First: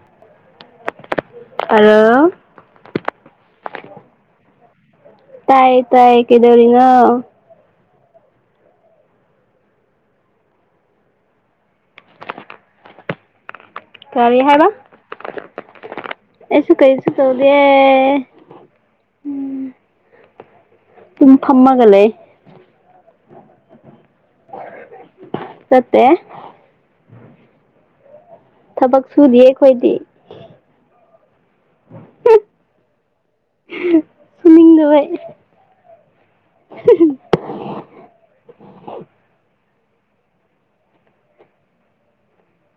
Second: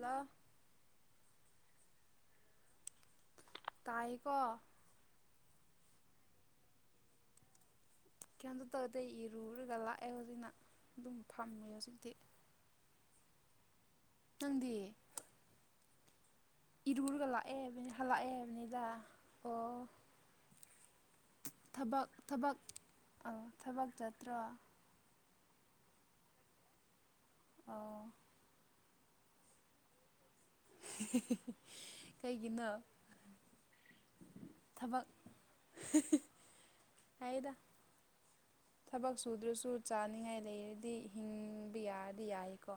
ꯍ ꯑ ꯇꯥꯏꯀꯣ ꯇꯥꯏ ꯇꯥꯏ ꯀꯗꯧꯔꯤꯅꯣ ꯀꯩꯅꯇ ꯇꯧꯔꯗꯩ ꯏꯔꯨꯔꯒ ꯂꯥꯛꯑꯦ ꯍꯧꯖꯤꯛꯅ ꯑꯗꯨꯝ ꯐꯝꯃꯦ ꯍꯧꯖꯤꯛꯇꯤ [unintelligible] ꯀꯔꯤ ꯍꯥꯏꯕ ꯅꯪꯗꯤ ꯑꯩꯁꯨ ꯀꯔꯤꯁꯨ ꯏꯔꯨꯔꯒ ꯇꯧꯗꯦ ꯂꯥꯛꯑꯦ ꯍꯥꯂꯥꯛꯕꯗ ꯑꯣ ꯄꯨꯡ ꯐꯝꯃꯒ ꯂꯩ ꯑ ꯊꯕꯛ ꯆꯠꯇ꯭ꯔꯣ ꯆꯠꯇꯦ ꯑꫭ ꯊꯕꯛ ꯁꯨꯗꯤꯌꯦ ꯑꯩꯈꯣꯏꯗꯤ ꯀꯩꯒꯤꯅꯣ ꯊꯕꯛ ꯁꯃꯤꯗꯚꯥꯏ ꯍꯥꯏꯗ ꯊꯕꯛ ꯁꯨꯗ꯭ꯔ ꯁꯨ ꯆꯥꯅꯤꯡꯉꯥꯏ ꯂꯩꯔꯗꯤ ꯍꯤꯡꯕ ꯌꯥꯗꯤ ꯌꯥꯏꯀꯣ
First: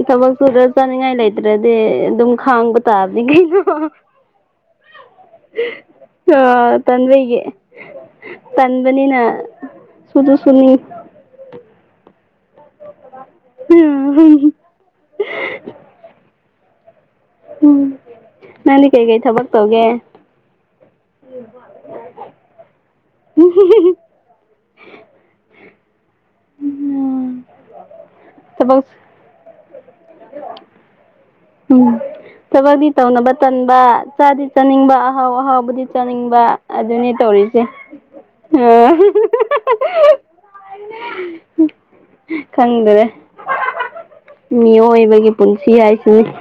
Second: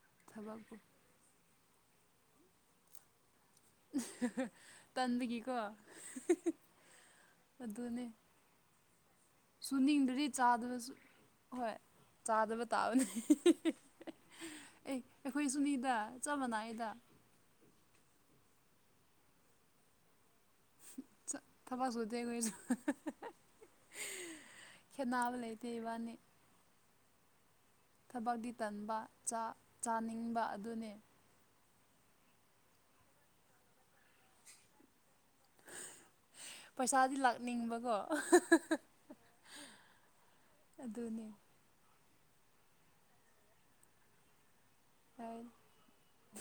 ꯎ ꯊꯕꯛ ꯁꯨꯔ ꯊꯕꯛꯄꯨ ꯆꯥꯅꯤꯡꯉꯥꯏ ꯂꯩꯇ꯭ꯔꯗꯤ ꯑꯗꯨꯝ ꯈꯥꯡꯕ ꯇꯥꯕꯒꯤ ꯇꯟꯒꯤꯀꯣ ꯑꯗꯨꯅꯦ ꯄꯟꯕꯅꯤꯅ ꯁꯨꯅꯤꯡꯗꯨꯗꯤ ꯆꯥꯗꯕꯁꯨ ꯍꯣꯏ ꯆꯥꯗꯕ ꯇꯥꯕꯅꯤ ꯑꯦ ꯑꯩꯈꯣꯏ ꯁꯨꯅꯤꯗ ꯆꯞ ꯃꯥꯟꯅꯩꯗ ꯎꯝ ꯅꯗꯤ ꯀꯩꯀꯩ ꯊꯕꯛ ꯇꯧꯒꯦ ꯆ ꯊꯕ ꯁ ꯎꯗꯒꯁꯨ ꯈꯦꯅꯥꯕ ꯂꯩ ꯇꯕꯥꯅꯤ ꯊꯕꯛꯇꯤ ꯊꯕꯛ ꯇꯟꯕ ꯆꯥꯅꯤꯡꯕ ꯑꯗꯨꯅꯤ ꯎꯝ ꯊꯕꯛꯇꯛꯇꯤ ꯇꯧꯅꯕ ꯇꯟꯕ ꯆꯥꯗꯤ ꯆꯥꯅꯤꯡꯕ ꯑꯍꯥꯎ ꯑꯍꯥꯎꯕꯨꯗꯤ ꯆꯥꯅꯤꯡꯕ ꯑꯗꯨꯅꯤ ꯄꯩꯁꯥꯗꯤ ꯇꯧꯔꯤꯁꯦ ꯑ ꯂꯥꯛꯅꯤꯡꯕꯀꯣ ꯑꯗꯨꯅꯤ ꯈꯪꯗꯔꯦ ꯃꯤꯑꯣꯏꯕꯒꯤ ꯄꯨꯟꯁꯤ ꯍꯥꯏꯁꯤꯅꯤ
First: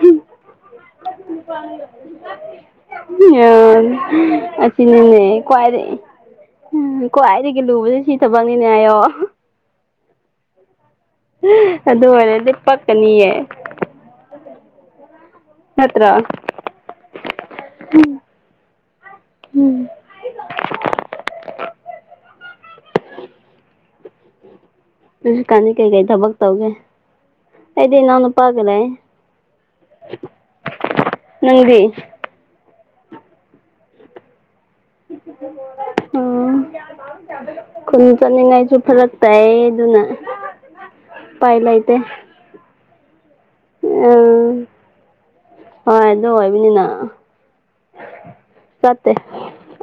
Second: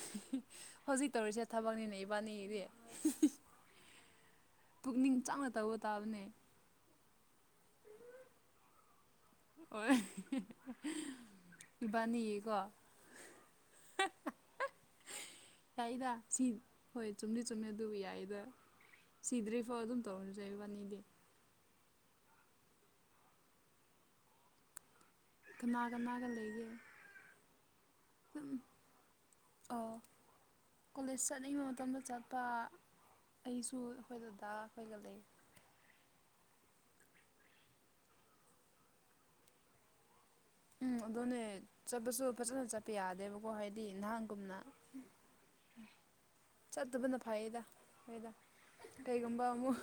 ꯍꯧꯖꯤꯛ ꯇꯧꯔꯤꯁꯦ ꯊꯕꯛꯅꯤꯅꯦ ꯏꯕꯥꯅꯤꯒꯤꯗꯤ ꯎ ꯑꯁꯤ ꯆꯅꯤꯅꯦ ꯀꯋꯥ ꯇꯜꯅꯦ ꯀꯣꯋꯥꯗꯒꯤ ꯂꯨꯕꯁꯦ ꯁꯤ ꯊꯕꯛꯅꯤꯅꯦ ꯍꯥꯏꯌꯣ ꯍꯣꯏ ꯑꯗꯨ ꯑꯣꯏꯔꯗꯤ ꯏꯕꯥꯅꯤꯒꯤꯀꯣ ꯄꯛꯀꯅꯤꯌꯦ ꯅꯠꯇ꯭ꯔꯣ ꯌꯥꯏꯗ ꯁꯤ ꯍꯣꯏ ꯆꯨꯝꯗꯤ ꯆꯨꯝꯃꯦ ꯑꯗꯨꯕꯨ ꯌꯥꯏꯗ ꯁꯤꯗ꯭ꯔꯤꯐꯥꯎ ꯎꯝ ꯑꯗꯨꯝ ꯇꯧꯔꯁꯩꯕꯥꯅꯤꯗꯤ ꯎ ꯀꯅꯤ ꯀꯅꯥ ꯀꯦꯒꯩ ꯀꯅꯥꯒ ꯊꯕꯛ ꯂꯩꯒꯦ ꯇꯧꯒꯦ ꯑꯩꯗꯤ ꯅꯅ ꯎ ꯄꯒꯗꯦ ꯑꯣ ꯀꯣꯂꯦꯖ ꯆꯠꯅꯤꯡꯕ ꯅꯪꯗꯤ ꯃꯇꯝꯗ ꯆꯠꯄ ꯑꯩꯁꯨ ꯑꯩꯈꯣꯏ ꯑꯗꯨꯗꯥ ꯑꯩꯈꯣꯏꯒ ꯂꯩ ꯎꯝ ꯈꯨꯟ ꯆꯠꯅꯤꯡꯉꯥꯏꯁꯨ ꯐꯔꯛ ꯇꯥꯏꯌꯦ ꯑꯗꯨꯅ ꯎꯝ ꯑꯗꯨꯅꯦ ꯎꯄꯥꯏ ꯂꯩꯇꯦ ꯆꯠꯄꯁꯨ ꯐꯖꯅ ꯆꯠꯄ ꯌꯥꯗꯦꯕ ꯕ ꯍꯥꯏꯗꯤ ꯎꯝ ꯅꯟꯍꯥꯡꯒꯨꯝꯅ ꯍꯣꯏ ꯑꯗꯨ ꯑꯣꯏꯕꯅꯤꯅ ꯆꯠꯇꯕꯅ ꯐꯩꯌꯦꯗ ꯑꯩꯣꯏꯗ ꯆꯠꯇꯦ ꯀꯩꯒꯨꯝꯕ ꯑꯃꯨꯛ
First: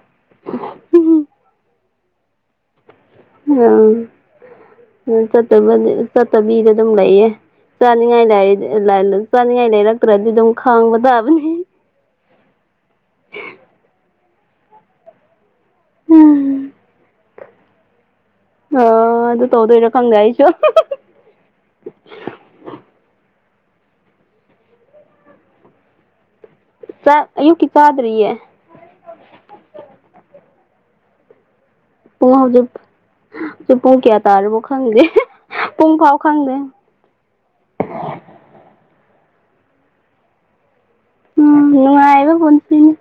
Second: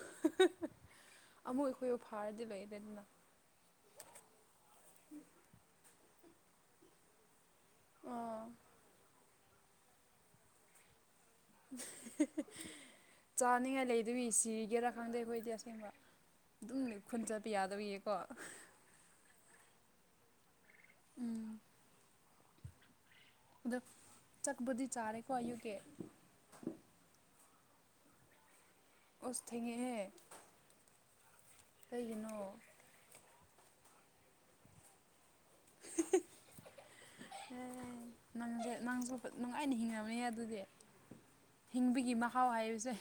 ꯎꯝ ꯑꯃꯨꯛ ꯑꯩꯈꯣꯏꯕꯨ ꯐꯥꯔꯗꯤ ꯂꯩꯔꯦꯗꯅ ꯑꯝ ꯆꯠꯇ ꯆꯠꯇꯕꯤꯗ ꯑꯗꯨꯝ ꯂꯩꯌꯦ ꯆꯥꯅꯤꯡꯉꯥꯏ ꯑꯣ ꯂꯥꯏ ꯂ ꯆꯥꯅꯤꯡꯉꯥꯏ ꯂꯩꯥꯏꯔꯛꯇꯔ ꯑꯗꯨ ꯑꯗꯨꯝ ꯈꯥꯡꯒꯕꯙꯥꯕꯅꯤ ꯆꯥꯅꯤꯡꯉꯥꯏ ꯂꯩꯗꯏ ꯁꯤꯒꯦꯔꯥ ꯈꯪꯗꯦ ꯑꯩꯈꯣꯏꯗꯤ ꯑꯁ ꯑꯁꯦꯡꯕ ꯑꯗꯨꯝ ꯈꯨꯟ ꯆꯠꯄ ꯌꯥꯗꯧꯌꯦꯀꯣ ꯑ ꯑꯗꯨ ꯇꯧꯗ ꯏꯔ ꯈꯪꯒꯥꯏꯁꯨ ꯎꯝ ꯑꯗ ꯆꯠꯄꯗꯤ ꯆꯥꯔꯦꯀꯣ ꯑꯌꯨꯛꯀꯤ ꯁꯥ ꯑꯨꯀꯤ ꯀꯥꯗꯔꯤꯌꯦ ꯑꯣꯇꯍ ꯂꯩꯅꯣ ꯄꯨꯡ ꯍꯧꯖꯤꯛ ꯄꯨꯡ ꯀꯌꯥ ꯇꯥꯔꯕꯨ ꯈꯪꯒꯦ ꯄꯨꯡ ꯐꯥꯎꯥꯎ ꯈꯪꯗ ꯅꯪꯁꯦ ꯅꯪꯁꯨ ꯅꯨꯡꯉꯥꯏꯅ ꯍꯤꯡꯅꯕꯅꯦ ꯑꯗꯨꯗꯤ ꯎꯝ ꯍꯤꯡꯕꯒꯤ ꯅꯨꯡꯉꯥꯏꯕ ꯃꯍꯥꯎ ꯄꯨꯟꯁꯤꯅꯤ ꯍꯥꯏꯕꯁꯦ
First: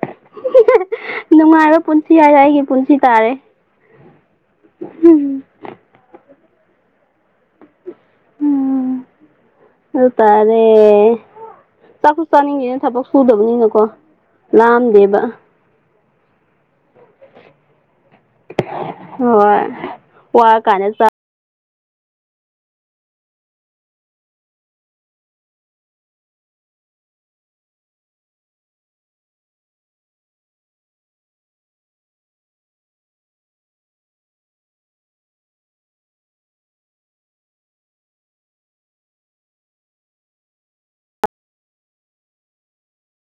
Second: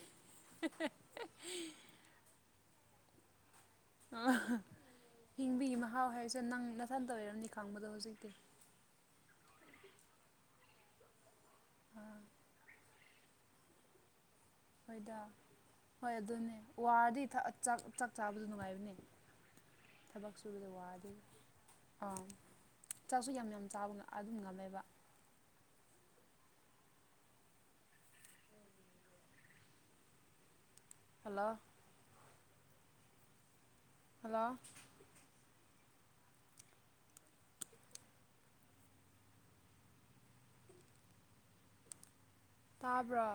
ꯅꯨꯡꯉꯥꯏꯕ ꯄꯨꯟꯁꯤ ꯍꯥꯏꯔ ꯑꯩꯒꯤ ꯄꯨꯟꯁꯤ ꯇꯥꯔꯦ ꯍꯤꯡꯕꯤꯒꯤ ꯃꯍꯥꯎ ꯍꯥꯏꯁꯦ ꯅꯪ ꯅꯥꯊꯟꯇ ꯑꯣꯏꯔꯝꯅꯤ ꯈꯪꯕꯗꯣ ꯍꯧꯖꯤꯛ ꯍꯧ ꯎꯝ ꯑꯗꯨ ꯇꯔꯦ ꯆꯥꯛꯁꯨ ꯆꯥꯅꯤꯡꯉꯤꯅ ꯊꯕꯛ ꯁꯨꯗꯕꯅꯤꯅꯀꯣ ꯍꯣꯏꯗ ꯂꯥꯝꯗꯦꯕ ꯍꯣꯏ ꯑꯗꯨꯅꯦ ꯋꯥꯔꯗꯤ ꯆꯥꯕꯗ ꯅꯨꯡꯉꯥꯏꯕꯅꯤ ꯍꯣꯏ ꯊꯕꯛ ꯋꯥꯔ ꯁꯨꯕꯗ ꯀꯥꯟꯗ ꯆꯥ ꯋꯥꯗꯦ ꯑꯥ ꯆꯥꯛꯁꯨ ꯌꯥꯝ ꯌꯥꯝ ꯆꯥꯕ ꯑꯗꯨꯝ ꯉꯝꯃꯦꯕ ꯍꯜꯂꯣ ꯍꯜꯂꯣ ꯇꯥꯕ꯭ꯔꯥ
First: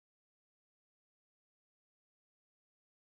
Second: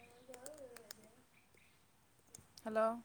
ꯌꯥ ꯑꯣꯏꯅꯤ ꯍꯜꯂꯣ